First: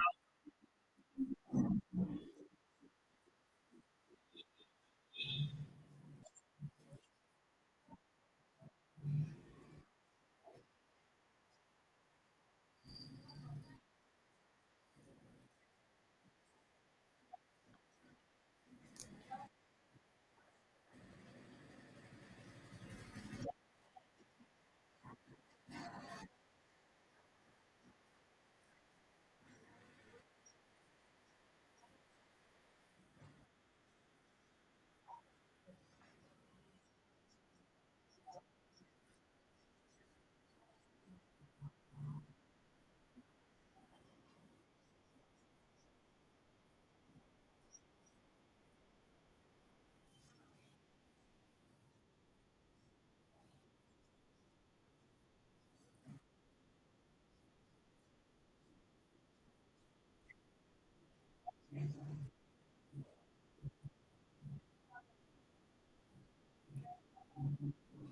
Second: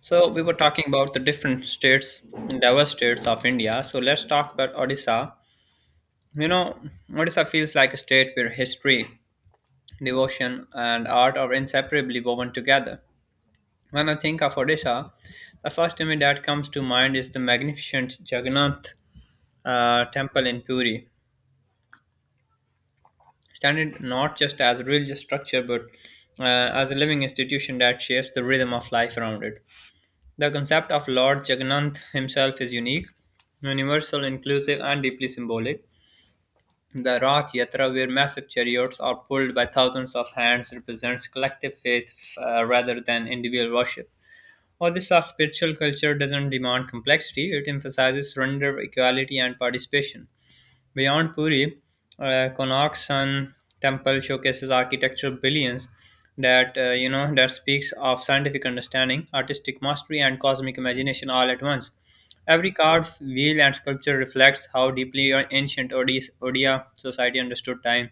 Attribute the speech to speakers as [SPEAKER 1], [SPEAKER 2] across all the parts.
[SPEAKER 1] So we were talking about the different states, diverse states of India. So let's talk about Odisha. You know, Odisha feels like a state where history, devotion, and art are inseparably woven together. When I think of Odisha, the first image that comes to mind is the magnificent Jagannath temple in Puri, standing not just as a religious structure but uh, as a living institution that shapes the rhythm of life around it. The concept of Lord Jagannath himself is unique, universal, inclusive, and deeply symbolic. The Rath Yatra, where massive chariots are pulled by thousands of hands, represents collective faith rather than individual worship. All this of spiritual culture doesn't demand complexity, it emphasizes surrender, equality, and participation. Beyond Puri, Konark Sun Temple showcases architectural brilliance that that speaks of scientific understanding, artistic mastery, and cosmic imagination all at once. Every carved wheel and sculpture reflects how deeply ancient Odia society understood time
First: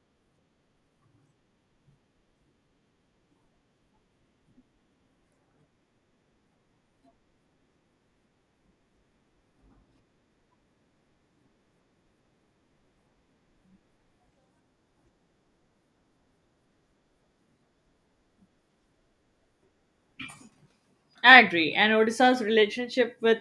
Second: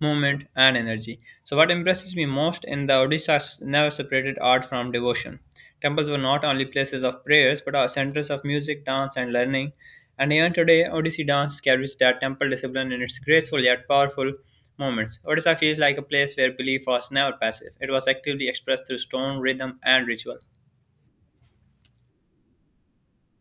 [SPEAKER 1] movement, and energy. So, what impresses me most in the Odissa's never separated art from devotion. Temples were not only places of prayers but are centers of music, dance, and learning. And even today, Odissi dance carries that temple discipline in its graceful yet powerful moments. Odisha feels like a place where belief was never passive, it was actively expressed through stone, rhythm, and ritual.
[SPEAKER 2] I agree. And Odisha's relationship with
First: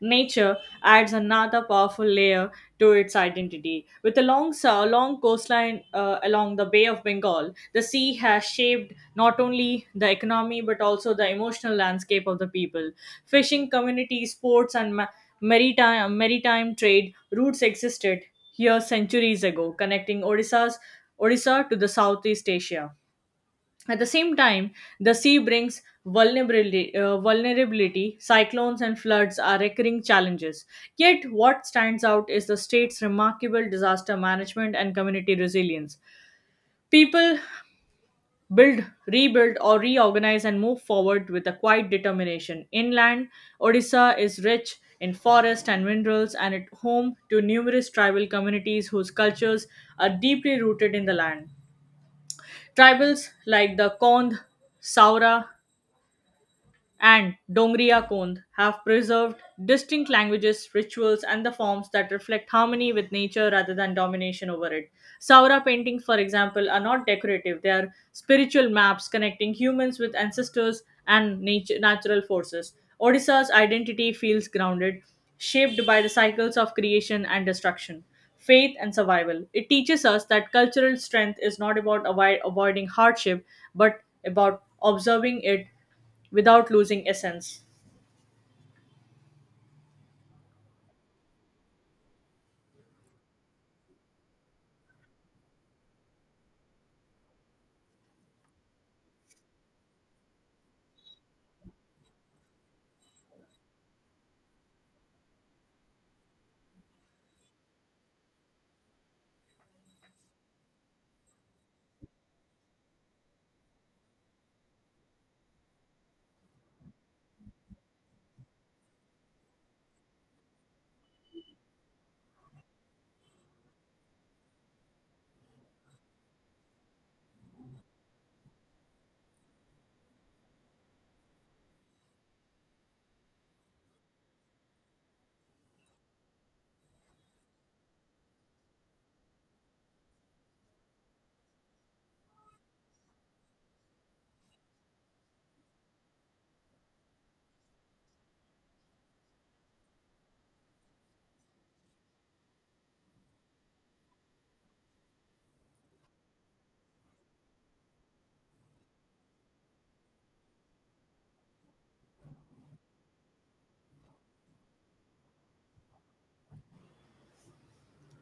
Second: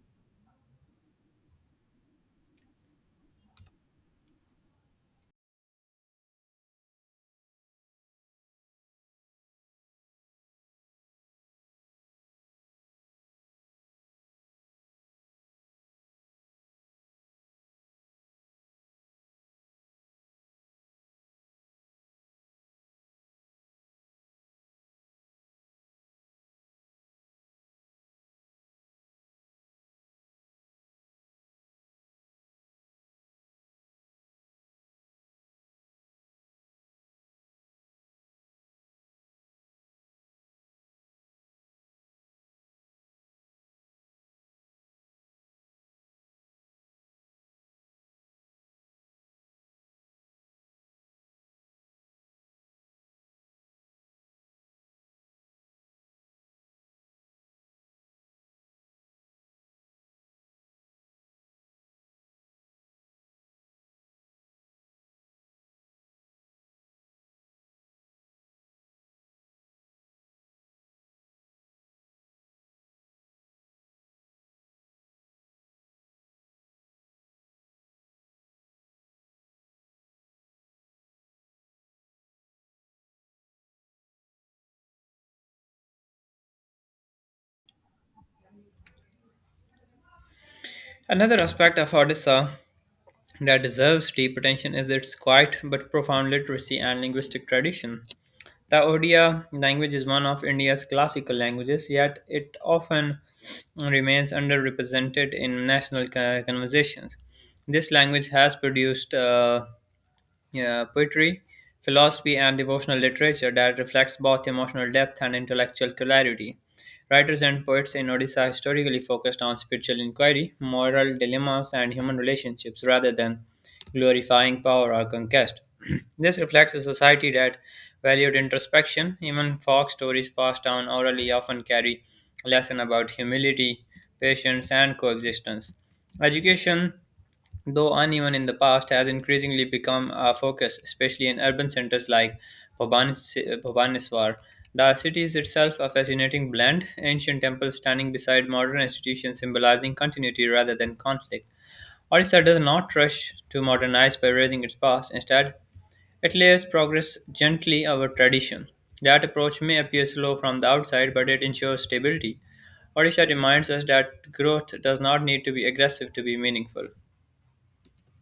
[SPEAKER 2] nature adds another powerful layer to its identity. With a long coastline along the Bay of Bengal, the sea has shaped not only the economy but also the emotional landscape of the people. Fishing communities, sports, and maritime trade routes existed here centuries ago, connecting Odisha to the Southeast Asia. At the same time, the sea brings vulnerability. Cyclones and floods are recurring challenges. Yet, what stands out is the state's remarkable disaster management and community resilience. People build, rebuild, or reorganize and move forward with a quiet determination. Inland, Odisha is rich in forest and minerals and it home to numerous tribal communities whose cultures are deeply rooted in the land. Tribals like the Kond, Saura, and Dongriya Kond have preserved distinct languages, rituals, and the forms that reflect harmony with nature rather than domination over it. Saura paintings, for example, are not decorative, they are spiritual maps connecting humans with ancestors and nature, natural forces. Odisha's identity feels grounded, shaped by the cycles of creation and destruction. Faith and survival. It teaches us that cultural strength is not about avoiding hardship, but about observing it without losing essence.
[SPEAKER 1] Another aspect of Odisha that deserves deep attention is its quiet but profound literacy and linguistic tradition. The Odia language is one of India's classical languages, yet it often remains underrepresented in national conversations. This language has produced yeah, poetry, philosophy, and devotional literature that reflects both emotional depth and intellectual clarity. Writers and poets in Odisha historically focused on spiritual inquiry, moral dilemmas, and human relationships rather than glorifying power or conquest. This reflects a society that valued introspection. Even folk stories passed down orally often carry a lesson about humility, patience, and coexistence. Education, though uneven in the past, has increasingly become a focus, especially in urban centers like Bhubaneswar. The city is itself a fascinating blend, ancient temples standing beside modern institutions symbolizing continuity rather than conflict. Odisha does not rush to modernize by raising its past. Instead, it layers progress gently over tradition. That approach may appear slow from the outside, but it ensures stability. Odisha reminds us that growth does not need to be aggressive to be meaningful.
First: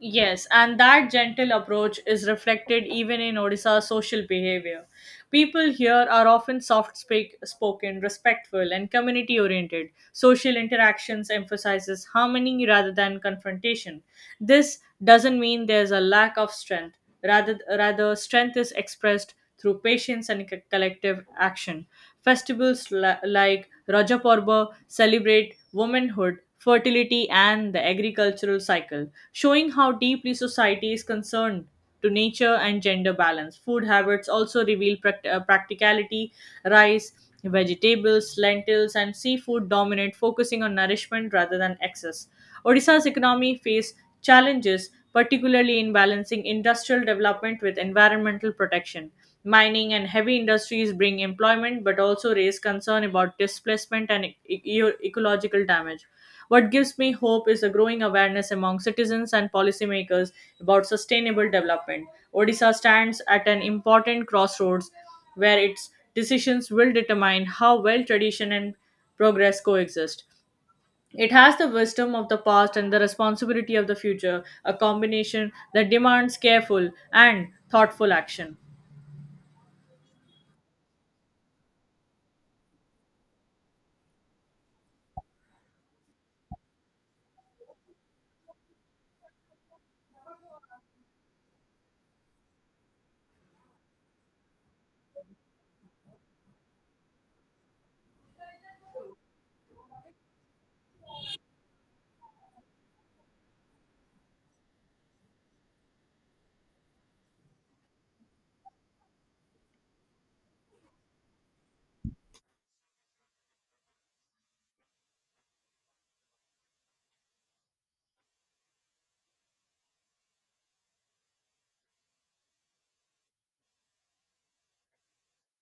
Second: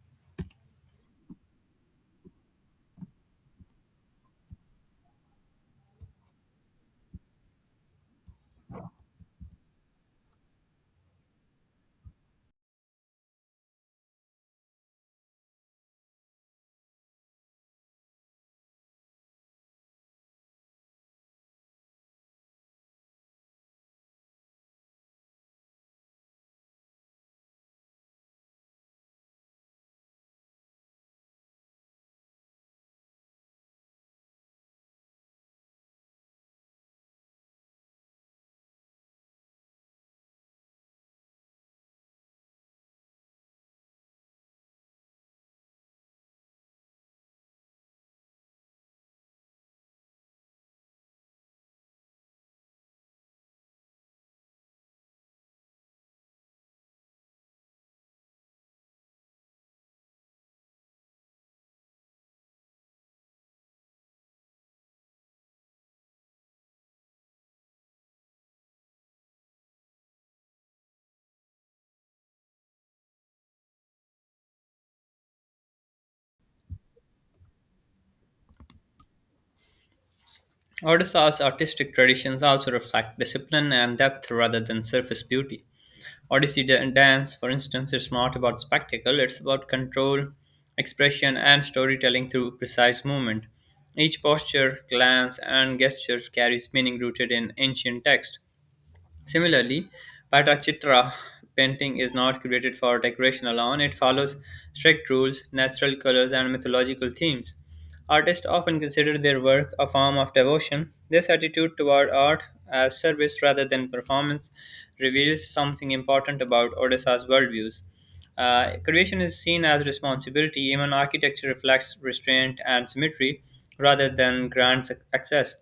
[SPEAKER 2] Yes, and that gentle approach is reflected even in Odisha's social behavior. People here are often soft spoken, respectful, and community oriented. Social interactions emphasizes harmony rather than confrontation. This doesn't mean there's a lack of strength. Rather, strength is expressed through patience and collective action. Festivals like Raja Parva celebrate womanhood, fertility, and the agricultural cycle showing how deeply society is concerned to nature and gender balance. Food habits also reveal practicality. Rice, vegetables, lentils, and seafood dominate, focusing on nourishment rather than excess. Odisha's economy face challenges, particularly in balancing industrial development with environmental protection. Mining and heavy industries bring employment but also raise concern about displacement and ecological damage. What gives me hope is a growing awareness among citizens and policymakers about sustainable development. Odisha stands at an important crossroads where its decisions will determine how well tradition and progress coexist. It has the wisdom of the past and the responsibility of the future, a combination that demands careful and thoughtful action.
[SPEAKER 1] Odysseus' artistic traditions also reflect discipline and depth rather than surface beauty. Odyssey dance, for instance, is not about spectacle, it's about control, expression, and storytelling through precise movement. Each posture, glance, and gesture carries meaning rooted in ancient text. Similarly, Pattachitra painting is not created for decoration alone, it follows strict rules, natural colors, and mythological themes. Artists often consider their work a form of devotion. This attitude toward art as service rather than performance reveals something important about Odisha's worldviews. Creation is seen as responsibility, even architecture reflects restraint and symmetry rather than grand excess.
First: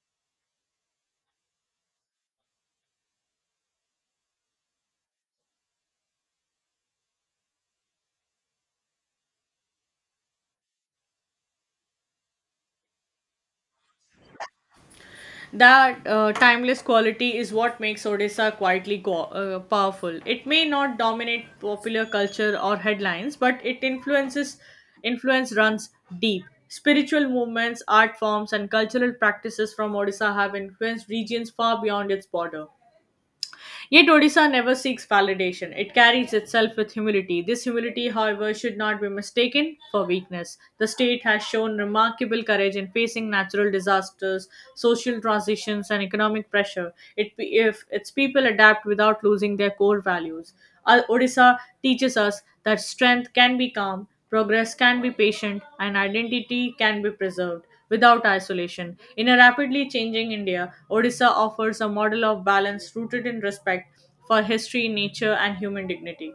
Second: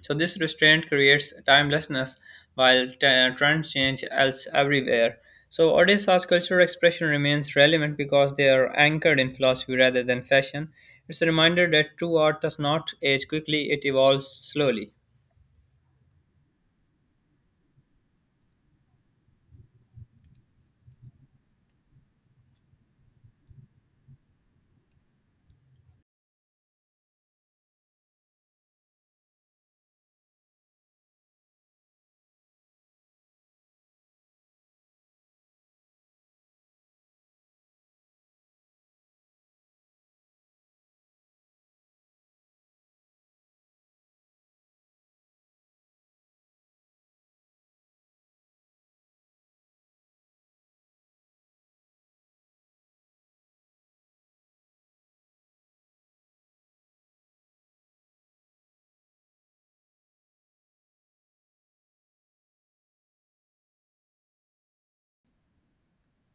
[SPEAKER 1] So this restraint creates timelessness while trends change else everywhere. So Odessa's cultural expression remains relevant because they are anchored in philosophy rather than fashion. It's a reminder that true art does not age quickly, it evolves slowly.
[SPEAKER 2] That timeless quality is what makes Odisha quietly powerful. It may not dominate popular culture or headlines, but it influences influence runs deep. Spiritual movements, art forms, and cultural practices from Odisha have influenced regions far beyond its border. Yet Odisha never seeks validation. It carries itself with humility. This humility, however, should not be mistaken for weakness. The state has shown remarkable courage in facing natural disasters, social transitions, and economic pressure. It, if its people adapt without losing their core values. Odisha teaches us that strength can be calm, progress can be patient, and identity can be preserved without isolation. In a rapidly changing India, Odisha offers a model of balance rooted in respect for history, nature, and human dignity.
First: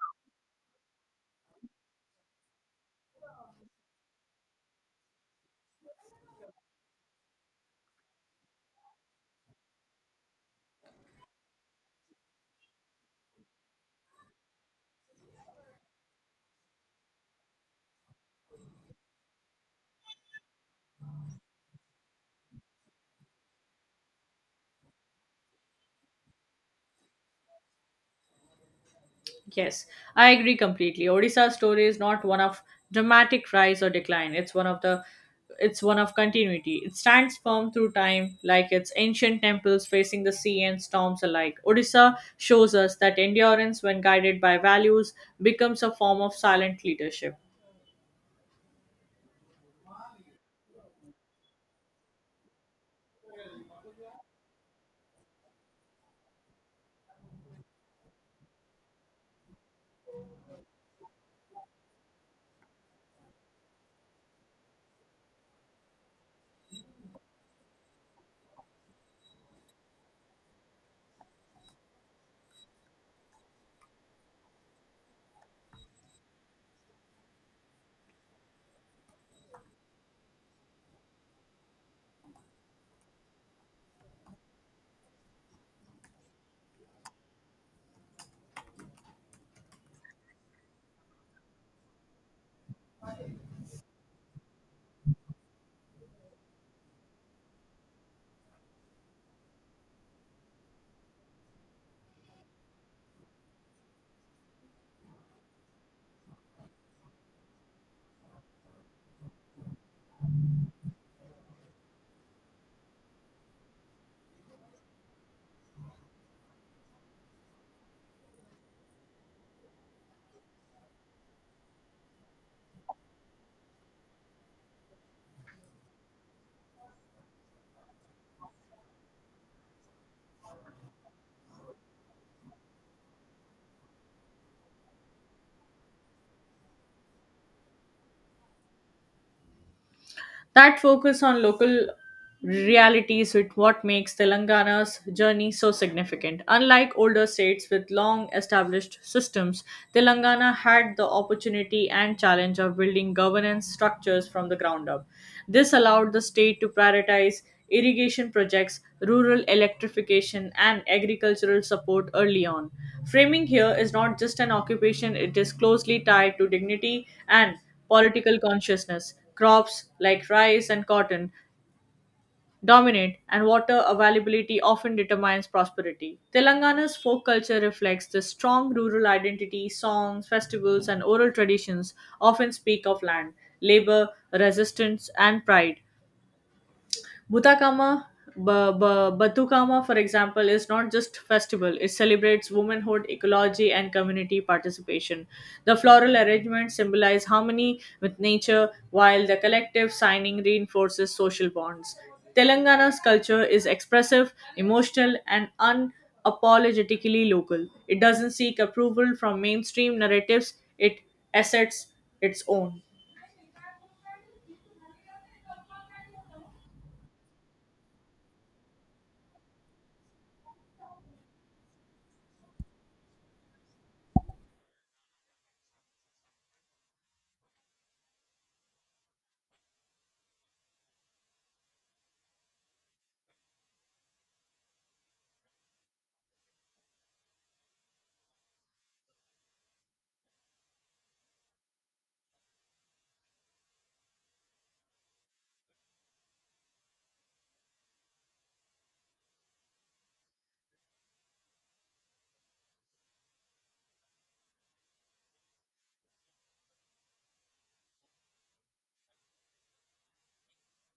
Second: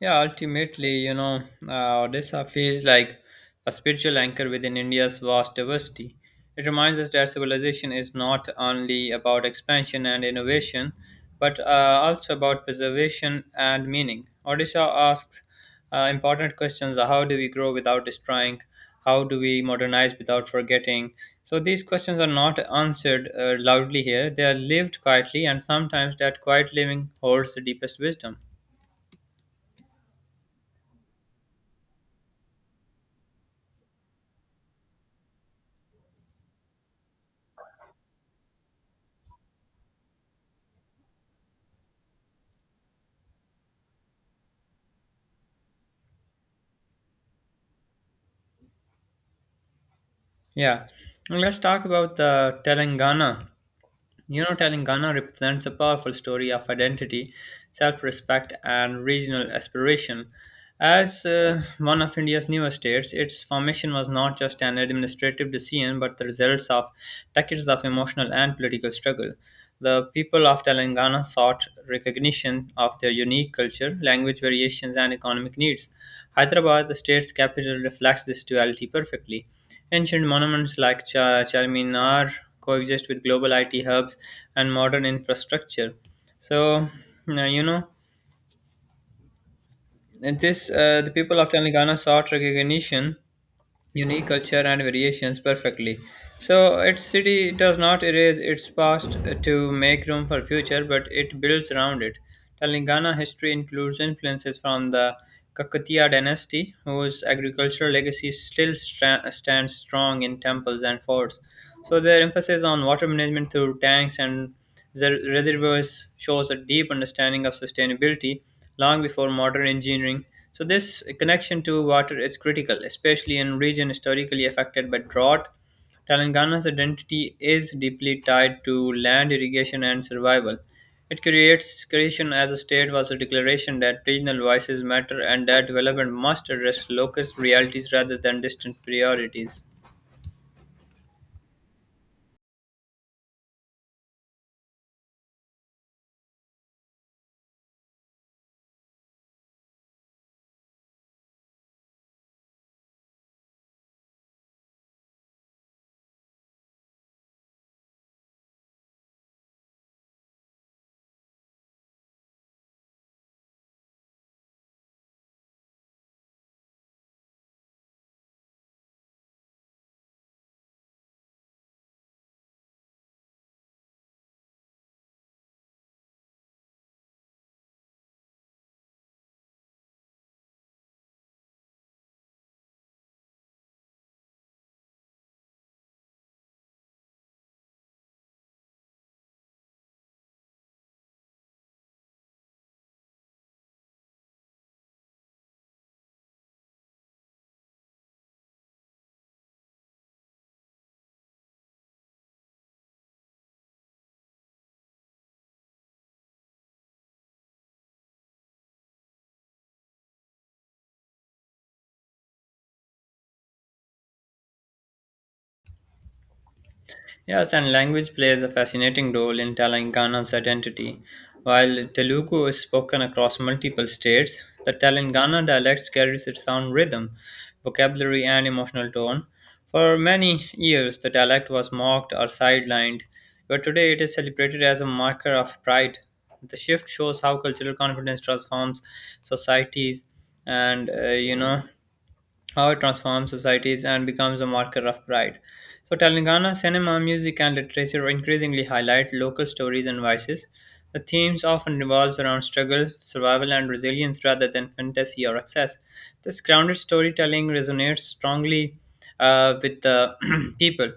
[SPEAKER 1] Yeah, ultimately, Odisha feels like a spiritual anchor within India's vast diversity. It reminds us that civilization is not only about expansion and innovation, but also about preservation and meaning. Odisha asks important questions. How do we grow without destroying? How do we modernize without forgetting? So these questions are not answered loudly here, they are lived quietly, and sometimes that quiet living holds the deepest wisdom.
[SPEAKER 2] Yes, I agree completely. Odisha's story is not one of dramatic rise or decline. It's one of continuity. It stands firm through time, like its ancient temples facing the sea and storms alike. Odisha shows us that endurance, when guided by values, becomes a form of silent leadership.
[SPEAKER 1] Yeah, and let's talk about the Telangana. You know, Telangana represents a powerful story of identity, self respect, and regional aspiration. As one of India's newest states, its formation was not just an administrative decision but the results of decades of emotional and political struggle. The people of Telangana sought recognition of their unique culture, language variations, and economic needs. Hyderabad, the state's capital, reflects this duality perfectly. Ancient monuments like Charminar coexist with global IT hubs and modern infrastructure. So, now, you know, this the people of Telangana sought recognition unique culture and variations perfectly. So its city does not erase its past to make room for future, but it builds around it. Telangana history includes influences from the Kakatiya dynasty, whose agricultural legacy still stands strong in temples and forts. So their emphasis on water management through tanks and reservoirs shows a deep understanding of sustainability long before modern engineering. So this connection to water is critical, especially in region historically affected by drought. Telangana's identity is deeply tied to land irrigation and survival. It creates creation as a state was a declaration that regional voices matter and that development must address local realities rather than distant priorities.
[SPEAKER 2] That focus on local realities is what makes Telangana's journey so significant. Unlike older states with long established systems, Telangana had the opportunity and challenge of building governance structures from the ground up. This allowed the state to prioritize irrigation projects, rural electrification, and agricultural support early on. Framing here is not just an occupation, it is closely tied to dignity and political consciousness. Crops like rice and cotton dominate, and water availability often determines prosperity. Telangana's folk culture reflects the strong rural identity, songs, festivals, and oral traditions often speak of land, labor, resistance, and pride. Butakama, Batukama, for example, is not just festival. It celebrates womanhood, ecology, and community participation. The floral arrangements symbolize harmony with nature, while the collective signing reinforces social bonds. Telangana's culture is expressive, emotional, and unapologetically local. It doesn't seek approval from mainstream narratives. It asserts its own.
[SPEAKER 1] Yes, and language plays a fascinating role in Telangana's identity. While Telugu is spoken across multiple states, the Telangana dialect carries its own rhythm, vocabulary, and emotional tone. For many years, the dialect was mocked or sidelined, but today it is celebrated as a marker of pride. The shift shows how cultural confidence transforms societies, and how it transforms societies and becomes a marker of pride. So, Telangana cinema, music, and literature increasingly highlight local stories and voices. The themes often revolves around struggle, survival, and resilience rather than fantasy or excess. This grounded storytelling resonates strongly with the people.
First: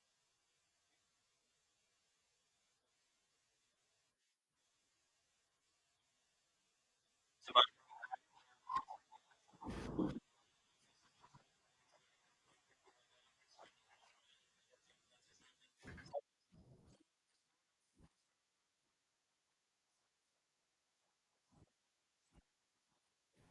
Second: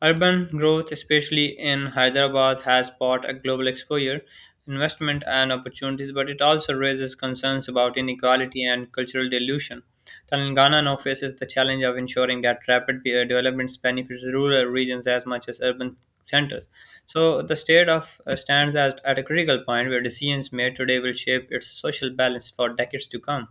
[SPEAKER 1] Urban growth, especially in Hyderabad, has brought a global exposure, investment, and opportunities, but it also raises concerns about inequality and cultural dilution. Telangana now faces the challenge of ensuring that rapid developments benefits rural regions as much as urban centers. So the state of stands at a critical point where decisions made today will shape its social balance for decades to come.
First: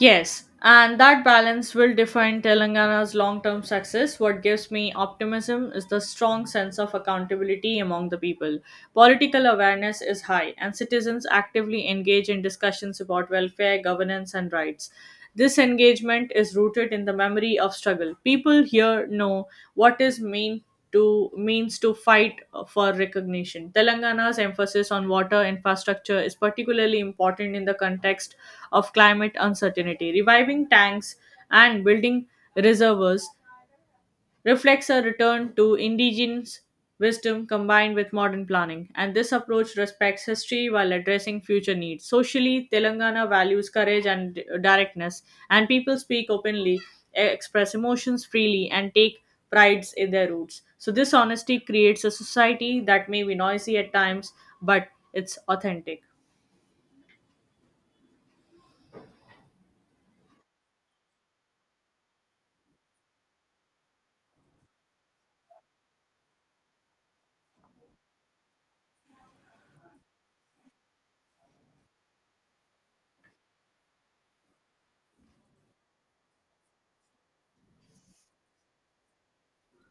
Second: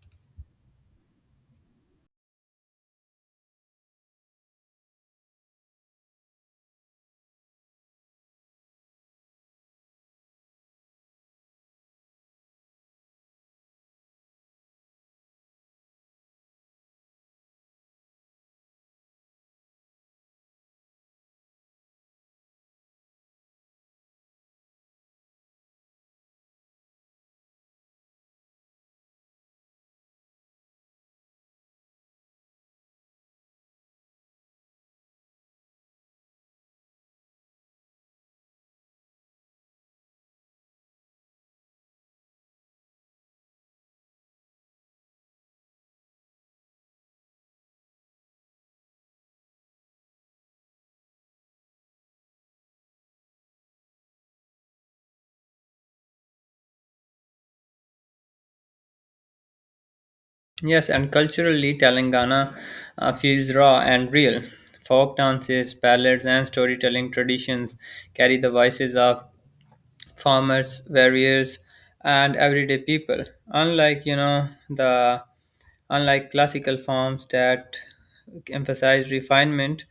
[SPEAKER 2] Yes, and that balance will define Telangana's long term success. What gives me optimism is the strong sense of accountability among the people. Political awareness is high, and citizens actively engage in discussions about welfare, governance, and rights. This engagement is rooted in the memory of struggle. People here know what is mean to means to fight for recognition. Telangana's emphasis on water infrastructure is particularly important in the context of climate uncertainty. Reviving tanks and building reservoirs reflects a return to indigenous wisdom combined with modern planning, and this approach respects history while addressing future needs. Socially, Telangana values courage and directness, and people speak openly, express emotions freely, and take prides in their roots. So, this honesty creates a society that may be noisy at times, but it's authentic.
[SPEAKER 1] Yes, and culturally, Telangana feels raw and real. Folk dances, ballads, and storytelling traditions carry the voices of farmers, warriors, and everyday people. Unlike, you know, the Unlike classical forms that emphasize refinement,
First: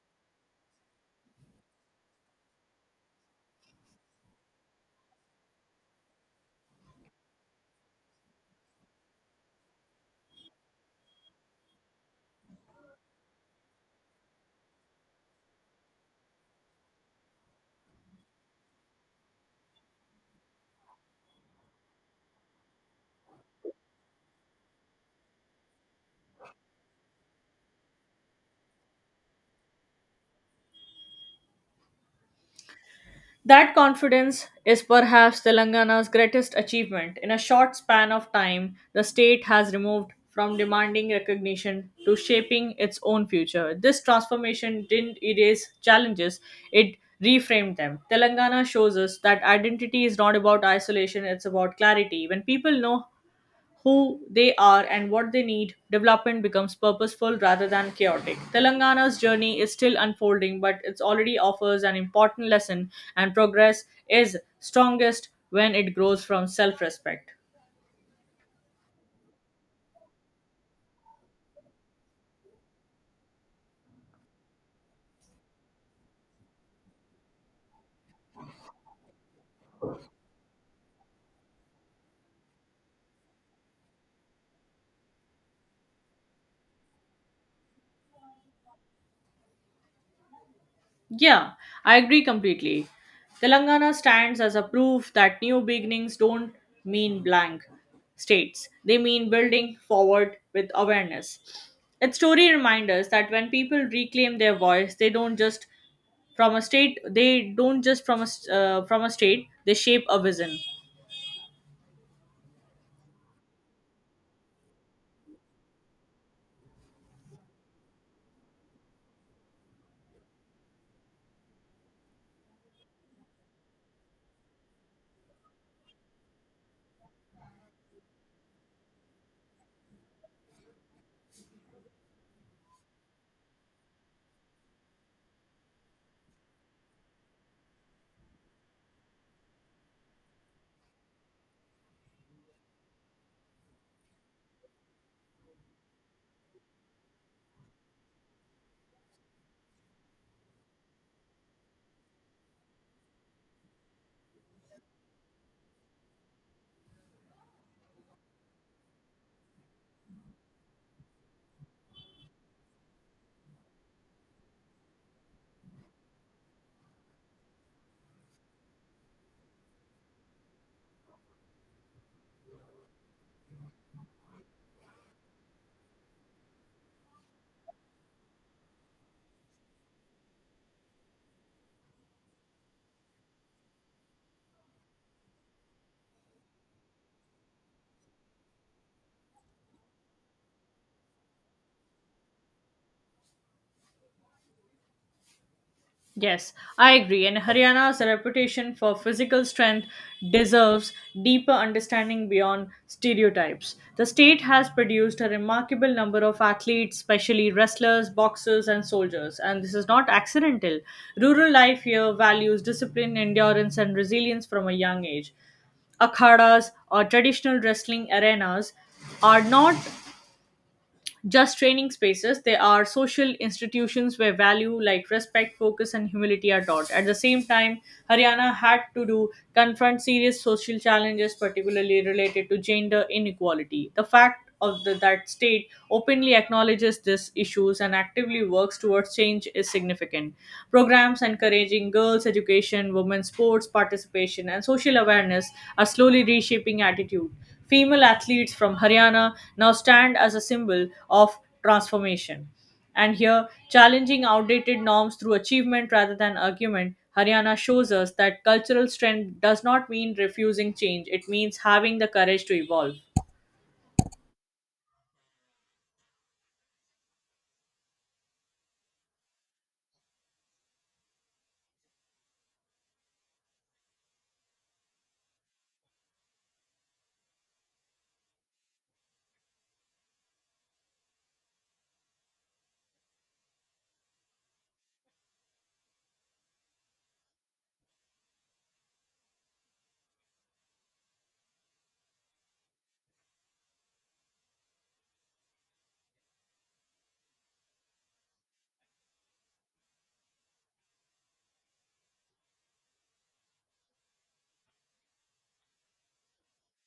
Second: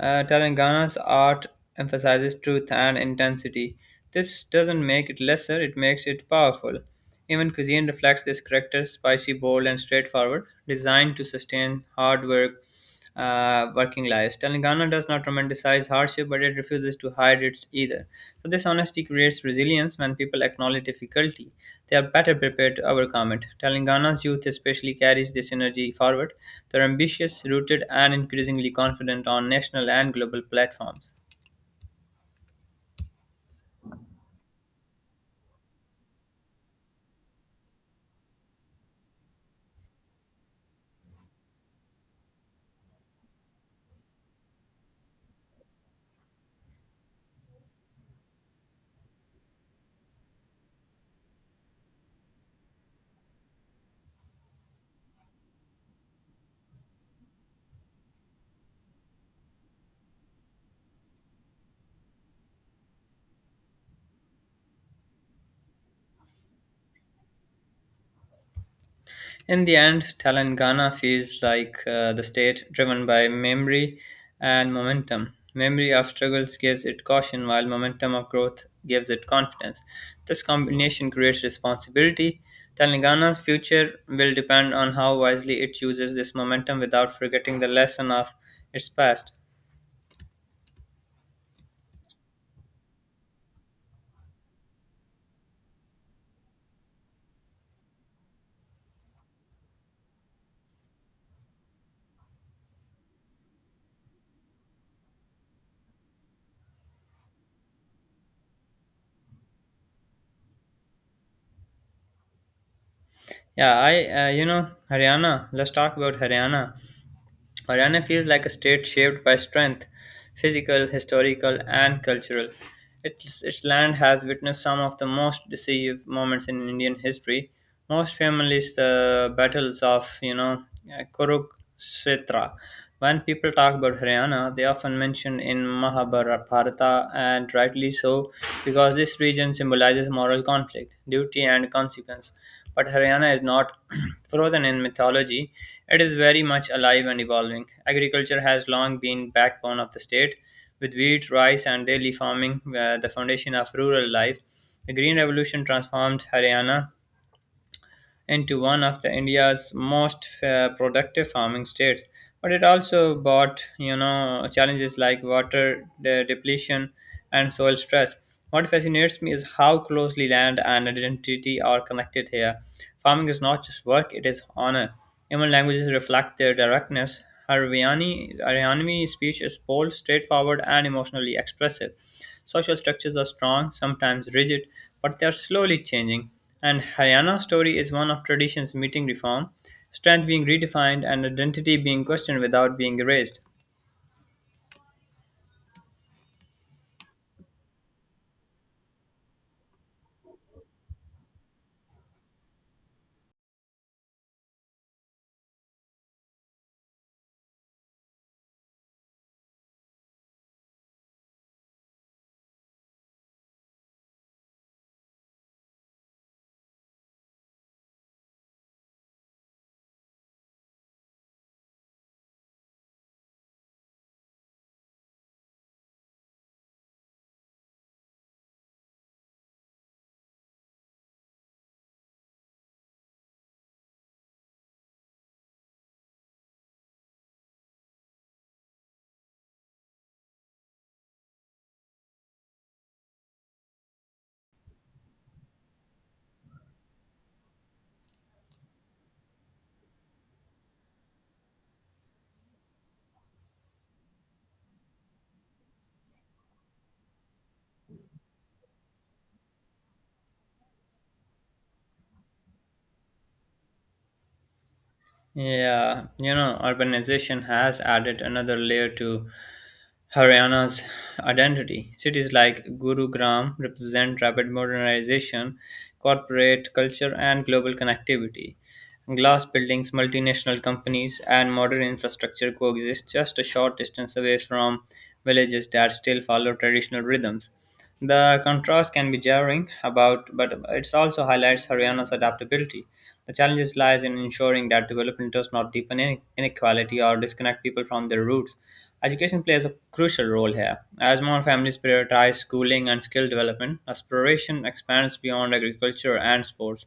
[SPEAKER 1] Telangana's art emphasizes truth and intensity. This doesn't make it lesser, it makes it powerful. Even cuisine reflects this character spicy, bold, and straightforward, designed to sustain hard work, working lives. Telangana does not romanticize criticize hardship, but it refuses to hide it either. So, this honesty creates resilience when people acknowledge difficulty. They are better prepared to overcome it. Telangana's youth especially carries this energy forward. They're ambitious, rooted, and increasingly confident on national and global platforms.
[SPEAKER 2] That confidence is perhaps Telangana's greatest achievement. In a short span of time, the state has removed from demanding recognition to shaping its own future. This transformation didn't erase challenges, it reframed them. Telangana shows us that identity is not about isolation, it's about clarity. When people know who they are and what they need, development becomes purposeful rather than chaotic. Telangana's journey is still unfolding, but it already offers an important lesson, and progress is strongest when it grows from self respect.
[SPEAKER 1] In the end, Telangana feels like the state driven by memory and momentum. Memory of struggles gives it caution, while momentum of growth gives it confidence. This combination creates responsibility. Telangana's future will depend on how wisely it uses this momentum without forgetting the lesson of its past.
[SPEAKER 2] Yeah, I agree completely. Telangana stands as a proof that new beginnings don't mean blank states, they mean building forward with awareness. Its story reminds us that when people reclaim their voice, they don't just from a state they shape a vision.
[SPEAKER 1] Yeah, I, you know, Haryana, Let's talk about Haryana. Haryana feels like a state shaped by strength, physical, historical, and cultural. Its land has witnessed some of the most decisive moments in Indian history, most famously the battles of Kurukshetra. When people talk about Haryana, they often mention in Mahabharata, and rightly so, because this region symbolizes moral conflict, duty, and consequence, but Haryana is not frozen in mythology. It is very much alive and evolving. Agriculture has long been backbone of the state, with wheat, rice, and daily farming the foundation of rural life. The Green Revolution transformed Haryana into one of the India's most productive farming states. But it also brought, you know, challenges like water depletion and soil stress. What fascinates me is how closely land and identity are connected here. Farming is not just work; it is honor. Even languages reflect their directness. Haryanvi speech is bold, straightforward, and emotionally expressive. Social structures are strong, sometimes rigid, but they are slowly changing. And Haryana's story is one of traditions meeting reform, strength being redefined, and identity being questioned without being erased.
[SPEAKER 2] Yes, I agree. And Haryana's reputation for physical strength deserves deeper understanding beyond stereotypes. The state has produced a remarkable number of athletes, especially wrestlers, boxers, and soldiers, and this is not accidental. Rural life here values discipline, endurance, and resilience from a young age akhadas or traditional wrestling arenas are not just training spaces. They are social institutions where value like respect, focus, and humility are taught. At the same time, Haryana had to do confront serious social challenges, particularly related to gender inequality. The fact of the, that state openly acknowledges these issues and actively works towards change is significant. Programs encouraging girls' education, women's sports participation, and social awareness are slowly reshaping attitude. Female athletes from Haryana now stand as a symbol of transformation. And here, challenging outdated norms through achievement rather than argument, Haryana shows us that cultural strength does not mean refusing change, it means having the courage to evolve.
[SPEAKER 1] Yeah, you know, urbanization has added another layer to Haryana's identity. Cities like Gurugram represent rapid modernization, corporate culture, and global connectivity. Glass buildings, multinational companies, and modern infrastructure coexist just a short distance away from villages that still follow traditional rhythms. The contrast can be jarring about, but it also highlights Haryana's adaptability. The challenge lies in ensuring that development does not deepen inequality or disconnect people from their roots. Education plays a crucial role here. As more families prioritize schooling and skill development, aspiration expands beyond agriculture and sports.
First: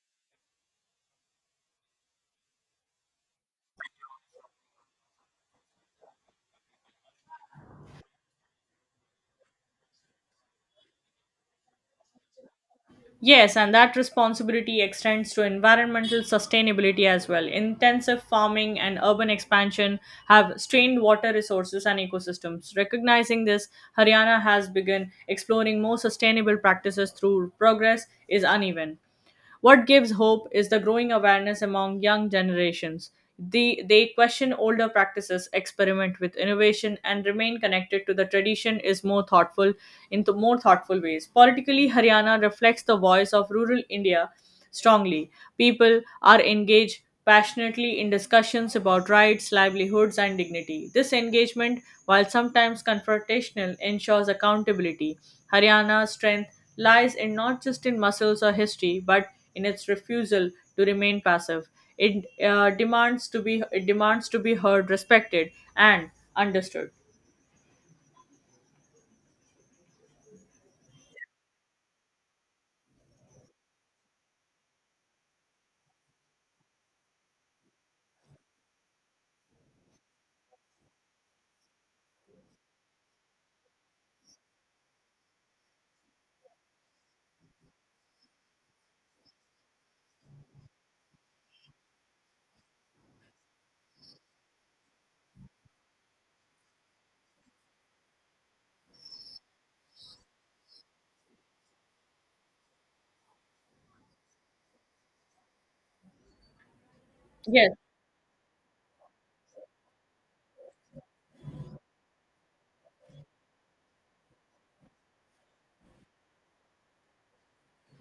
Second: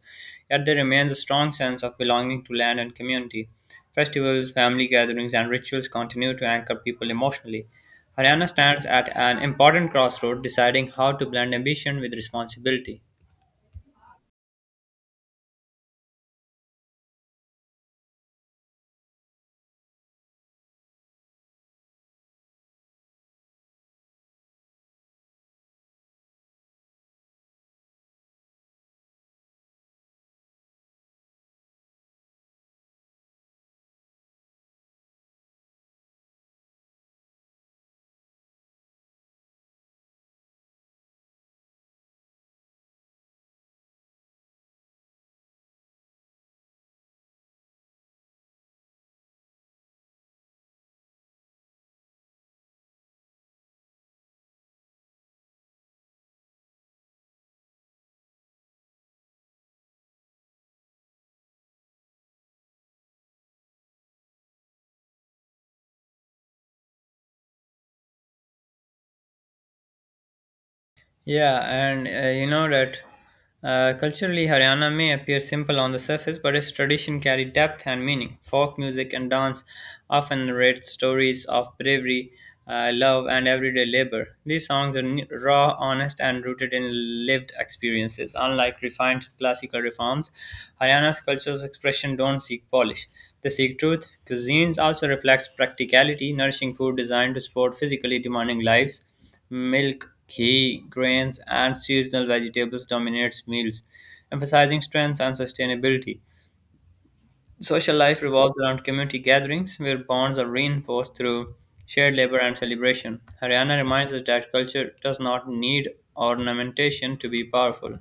[SPEAKER 1] Yet there remains a strong sense of belonging to land and community. Festivals, family gatherings, and rituals continue to anchor people emotionally. Haryana stands at an important crossroad, deciding how to blend ambition with responsibility.
[SPEAKER 2] Yes, and that responsibility extends to environmental sustainability as well. Intensive farming and urban expansion have strained water resources and ecosystems. Recognizing this, Haryana has begun exploring more sustainable practices through progress is uneven. What gives hope is the growing awareness among young generations. The, they question older practices, experiment with innovation, and remain connected to the tradition is more thoughtful more thoughtful ways. Politically, Haryana reflects the voice of rural India strongly. People are engaged passionately in discussions about rights, livelihoods, and dignity. This engagement, while sometimes confrontational, ensures accountability. Haryana's strength lies in not just in muscles or history, but in its refusal to remain passive. It demands to be it demands to be heard, respected, and understood.
[SPEAKER 1] Yeah, and you know that culturally, Haryana may appear simple on the surface, but its tradition carry depth and meaning. Folk music and dance often narrate stories of bravery, love, and everyday labor. These songs are raw, honest, and rooted in lived experiences. Unlike refined classical reforms, Haryana's cultural expression don't seek polish. They seek truth. Cuisines also reflects practicality, nourishing food designed to support physically demanding lives. Milk, ghee, grains, and seasonal vegetables dominates meals, emphasizing strength and sustainability.
[SPEAKER 2] Yes.
[SPEAKER 1] Social life revolves around community gatherings where bonds are reinforced through shared labor and celebration. Haryana reminds us that culture does not need ornamentation to be powerful.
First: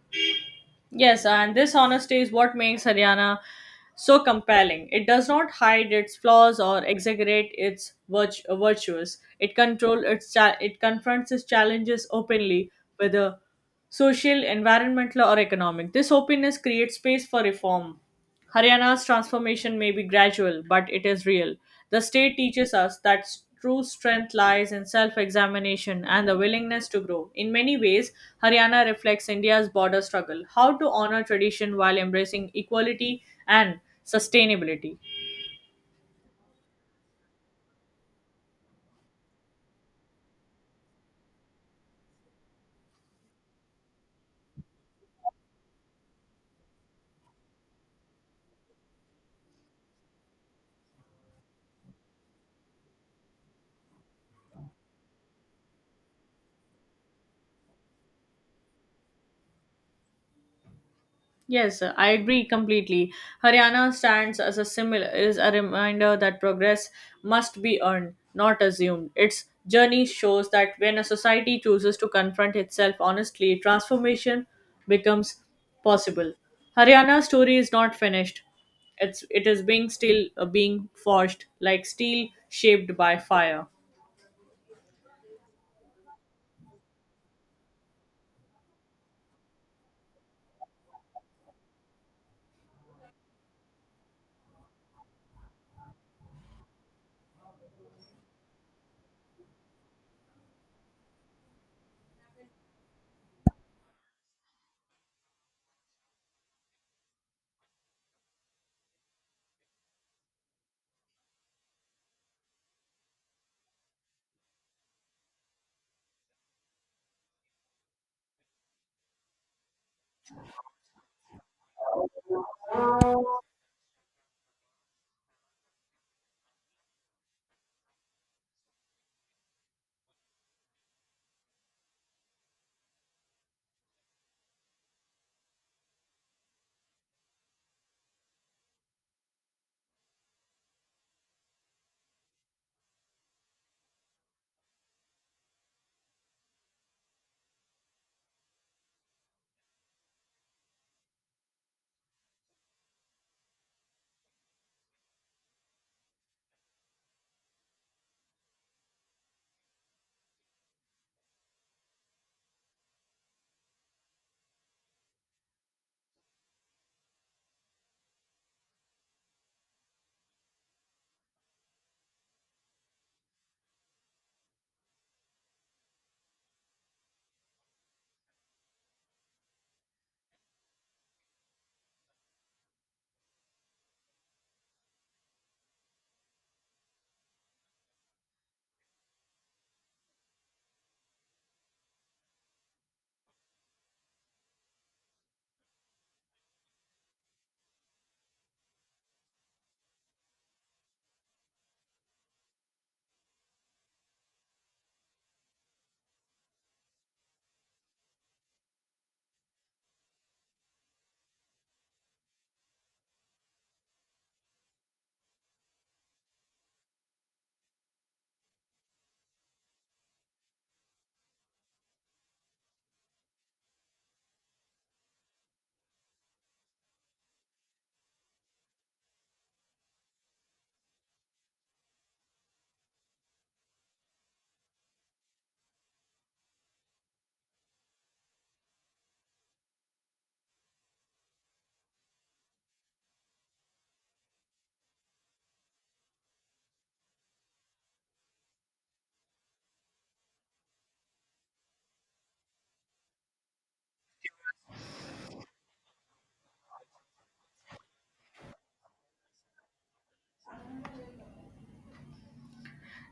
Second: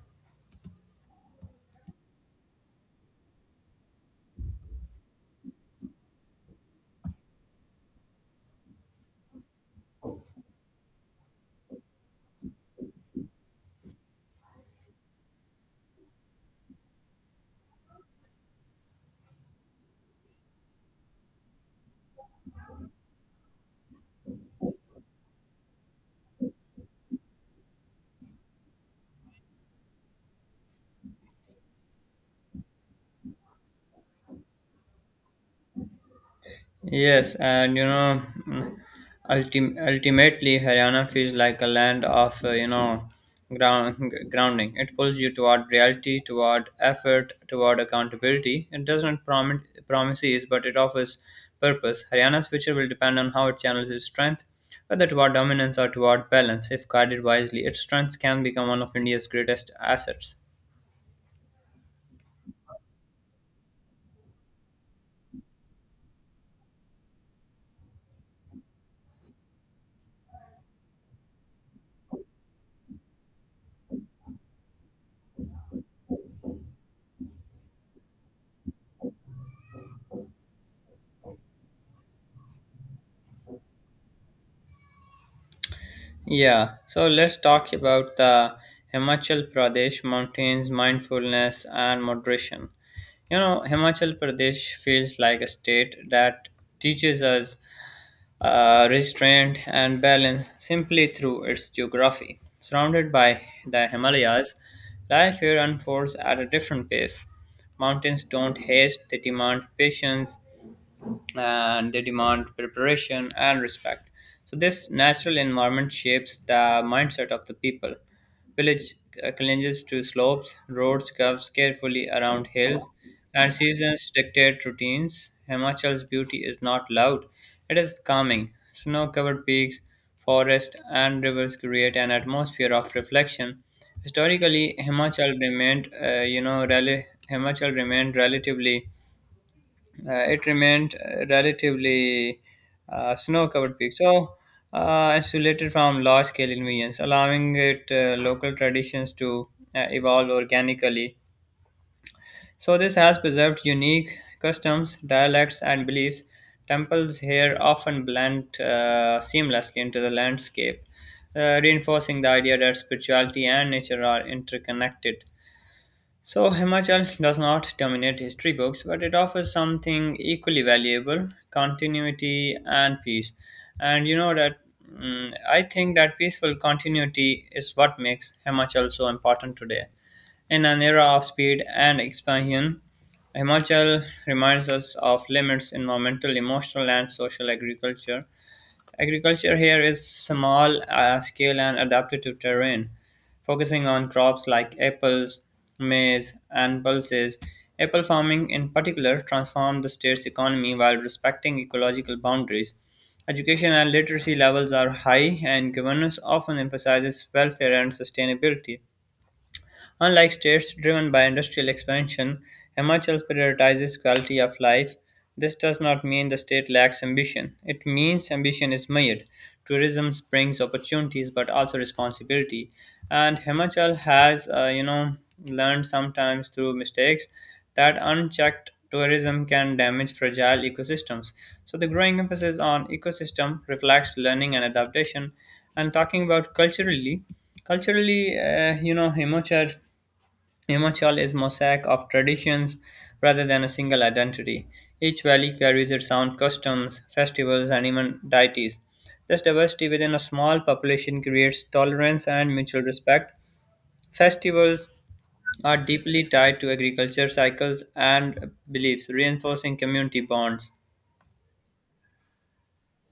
[SPEAKER 2] Yes, and this honesty is what makes Haryana so compelling. It does not hide its flaws or exaggerate its virtues. It confronts its challenges openly, whether social, environmental, or economic. This openness creates space for reform. Haryana's transformation may be gradual, but it is real. The state teaches us that true strength lies in self examination and the willingness to grow. In many ways, Haryana reflects India's border struggle how to honor tradition while embracing equality and sustainability.
[SPEAKER 1] Yes, and mm, ultimately, Haryana feels like a land of ground grounding. It pulls you toward reality, toward effort, toward accountability. It doesn't promises, but it offers purpose. Haryana's future will depend on how it channels its strength, whether toward dominance or toward balance. If guided wisely, its strength can become one of India's greatest assets.
[SPEAKER 2] Yes, I agree completely. Haryana stands as a similar is a reminder that progress must be earned, not assumed. Its journey shows that when a society chooses to confront itself honestly, transformation becomes possible. Haryana's story is not finished. It's it is being still being forged like steel shaped by fire.
[SPEAKER 1] Yeah, so let's talk about the Himachal Pradesh mountains, mindfulness, and moderation. You know, Himachal Pradesh feels like a state that teaches us restraint and balance simply through its geography. Surrounded by the Himalayas, life here unfolds at a different pace. Mountains don't haste, they demand patience, and they demand preparation and respect. So, this natural environment shapes the mindset of the people. Village clinges to slopes, roads curves carefully around hills, and seasons dictate routines. Himachal's beauty is not loud, it is calming. Snow covered peaks, forests, and rivers create an atmosphere of reflection. Historically, Himachal remained relatively it remained relatively snow-covered peak, so insulated from large-scale invasions, allowing it local traditions to evolve organically. So this has preserved unique customs, dialects, and beliefs. Temples here often blend seamlessly into the landscape, reinforcing the idea that spirituality and nature are interconnected. So, Himachal does not dominate history books, but it offers something equally valuable continuity and peace. And I think that peaceful continuity is what makes Himachal so important today. In an era of speed and expansion, Himachal reminds us of limits, environmental, emotional, and social agriculture. Agriculture here is small scale and adapted to terrain, focusing on crops like apples, maize, and pulses. Apple farming, in particular, transformed the state's economy while respecting ecological boundaries. Education and literacy levels are high, and governance often emphasizes welfare and sustainability. Unlike states driven by industrial expansion, Himachal prioritizes quality of life. This does not mean the state lacks ambition. It means ambition is mired. Tourism brings opportunities but also responsibility. And Himachal has, learned sometimes through mistakes that unchecked tourism can damage fragile ecosystems. So the growing emphasis on ecosystem reflects learning and adaptation. And talking about culturally, Himachal is mosaic of traditions rather than a single identity. Each valley carries its own customs, festivals, and even deities. This diversity within a small population creates tolerance and mutual respect. Festivals are deeply tied to agriculture cycles and beliefs, reinforcing community bonds.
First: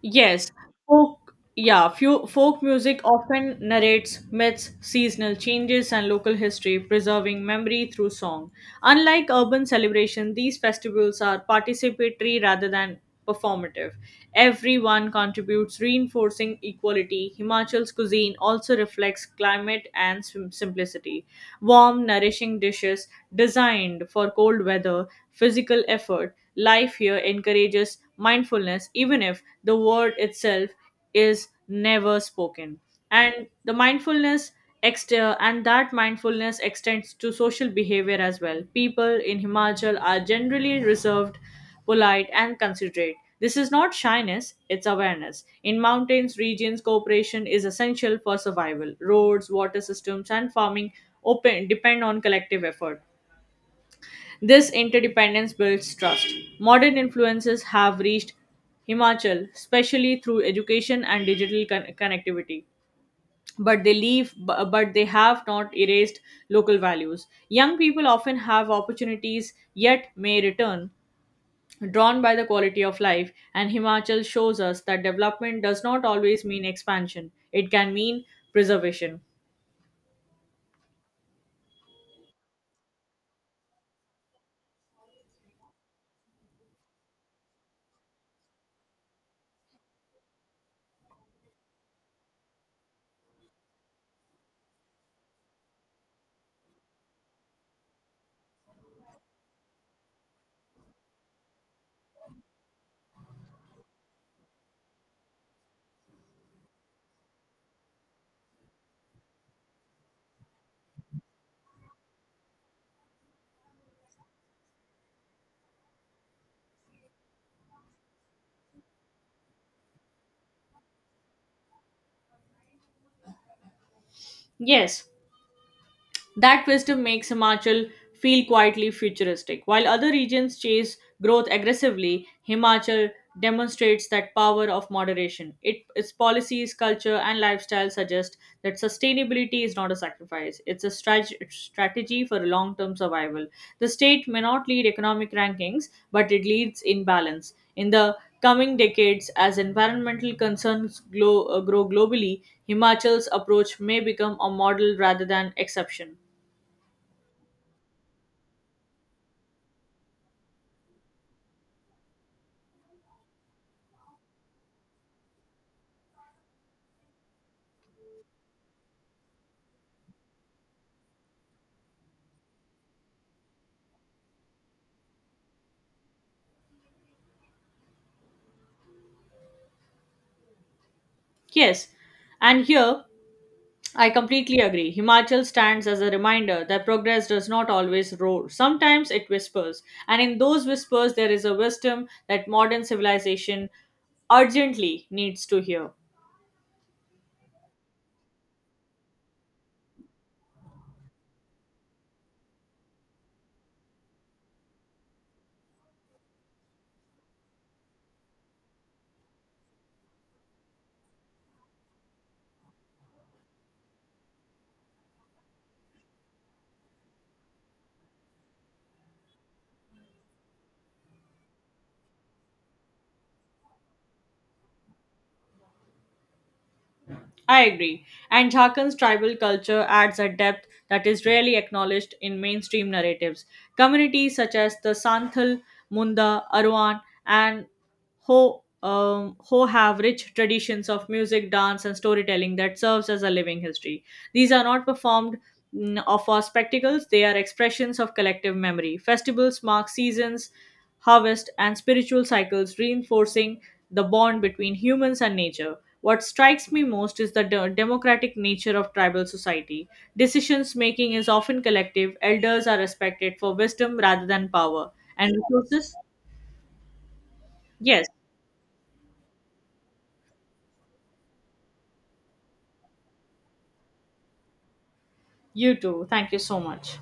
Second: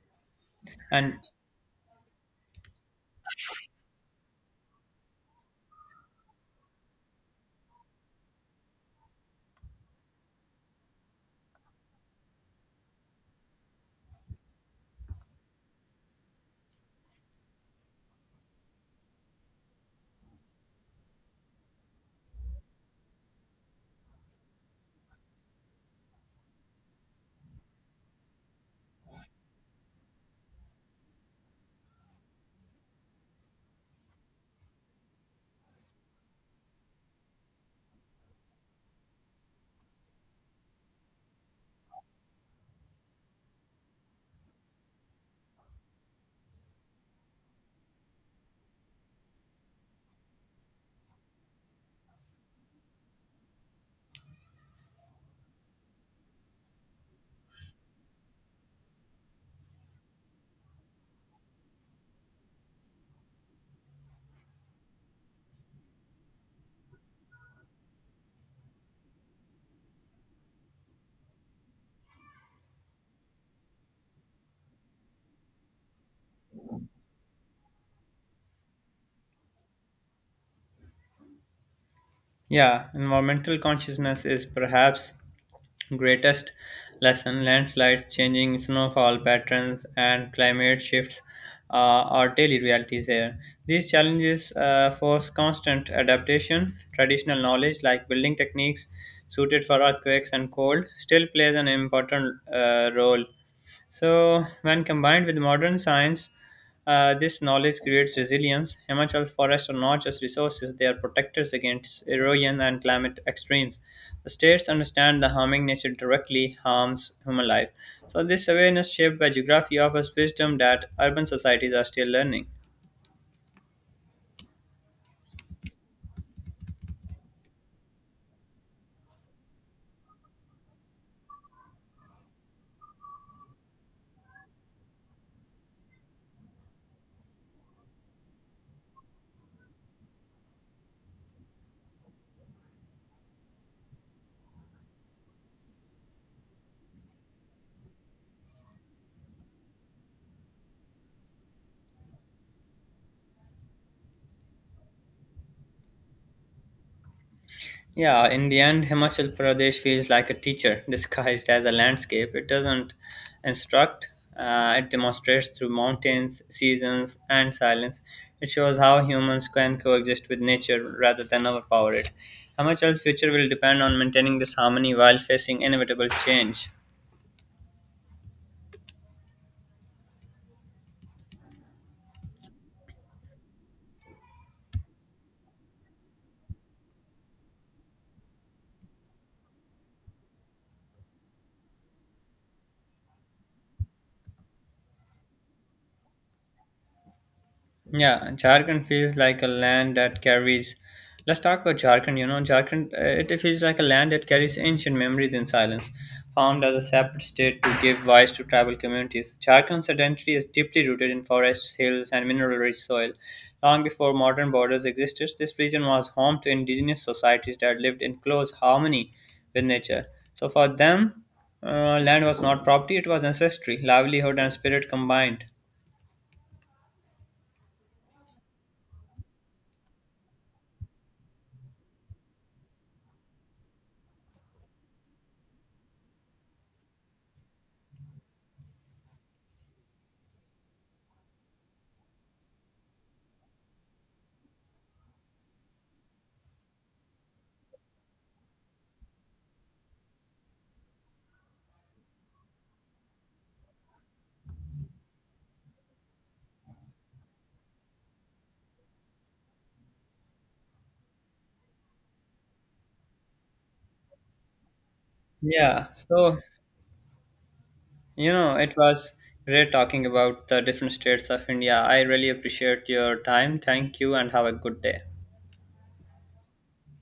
[SPEAKER 2] Yes,
[SPEAKER 1] And
[SPEAKER 2] folk music often narrates myths, seasonal changes, and local history, preserving memory through song. Unlike urban celebration, these festivals are participatory rather than performative. Everyone contributes, reinforcing equality. Himachal's cuisine also reflects climate and simplicity. Warm, nourishing dishes designed for cold weather, physical effort, life here encourages mindfulness, even if the word itself is never spoken. And the mindfulness and that mindfulness extends to social behavior as well. People in Himachal are generally reserved, polite, and considerate. This is not shyness, it's awareness. In mountains regions, cooperation is essential for survival. Roads, water systems, and farming open depend on collective effort this interdependence builds trust. Modern influences have reached Himachal, especially through education and digital connectivity. But they leave, bu- but they have not erased local values. Young people often have opportunities, yet may return, drawn by the quality of life. And Himachal shows us that development does not always mean expansion; it can mean preservation.
[SPEAKER 1] Yeah, environmental consciousness is perhaps greatest lesson. Landslides, changing snowfall patterns, and climate shifts are daily realities here. These challenges force constant adaptation. Traditional knowledge, like building techniques suited for earthquakes and cold, still plays an important role. So, when combined with modern science, this knowledge creates resilience. Himachal's forests are not just resources, they are protectors against erosion and climate extremes. The states understand the harming nature directly harms human life. So, this awareness shaped by geography offers wisdom that urban societies are still learning.
[SPEAKER 2] Yes, that wisdom makes Himachal feel quietly futuristic. While other regions chase growth aggressively, Himachal demonstrates that power of moderation. It, its policies, culture, and lifestyle suggest that sustainability is not a sacrifice, it's a strategy for long term survival. The state may not lead economic rankings, but it leads in balance. In the coming decades, as environmental concerns grow globally, Himachal's approach may become a model rather than exception.
[SPEAKER 1] Yeah, in the end, Himachal Pradesh feels like a teacher disguised as a landscape. It doesn't instruct, it demonstrates through mountains, seasons, and silence. It shows how humans can coexist with nature rather than overpower it. Himachal's future will depend on maintaining this harmony while facing inevitable change.
[SPEAKER 2] Yes, and here I completely agree. Himachal stands as a reminder that progress does not always roar. Sometimes it whispers, and in those whispers, there is a wisdom that modern civilization urgently needs to hear.
[SPEAKER 1] Yeah, Jharkhand feels like a land that carries. Let's talk about Jharkhand. You know, Jharkhand, it feels like a land that carries ancient memories in silence, formed as a separate state to give voice to tribal communities. Jharkhand's identity is deeply rooted in forests, hills, and mineral rich soil. Long before modern borders existed, this region was home to indigenous societies that lived in close harmony with nature. So for them, land was not property, it was ancestry, livelihood, and spirit combined.
[SPEAKER 2] I agree. And Jharkhand's tribal culture adds a depth that is rarely acknowledged in mainstream narratives. Communities such as the Santhal, Munda, Arwan, and Ho have rich traditions of music, dance, and storytelling that serves as a living history. These are not performed or for spectacles, they are expressions of collective memory. Festivals mark seasons, harvest, and spiritual cycles, reinforcing the bond between humans and nature. What strikes me most is the democratic nature of tribal society. Decisions making is often collective, elders are respected for wisdom rather than power. And
[SPEAKER 1] Yeah,
[SPEAKER 2] resources?
[SPEAKER 1] so
[SPEAKER 2] Yes,
[SPEAKER 1] You know, it was great talking about the different states of India. I really appreciate your time. Thank you and have a good day.
[SPEAKER 2] you too. Thank you so much.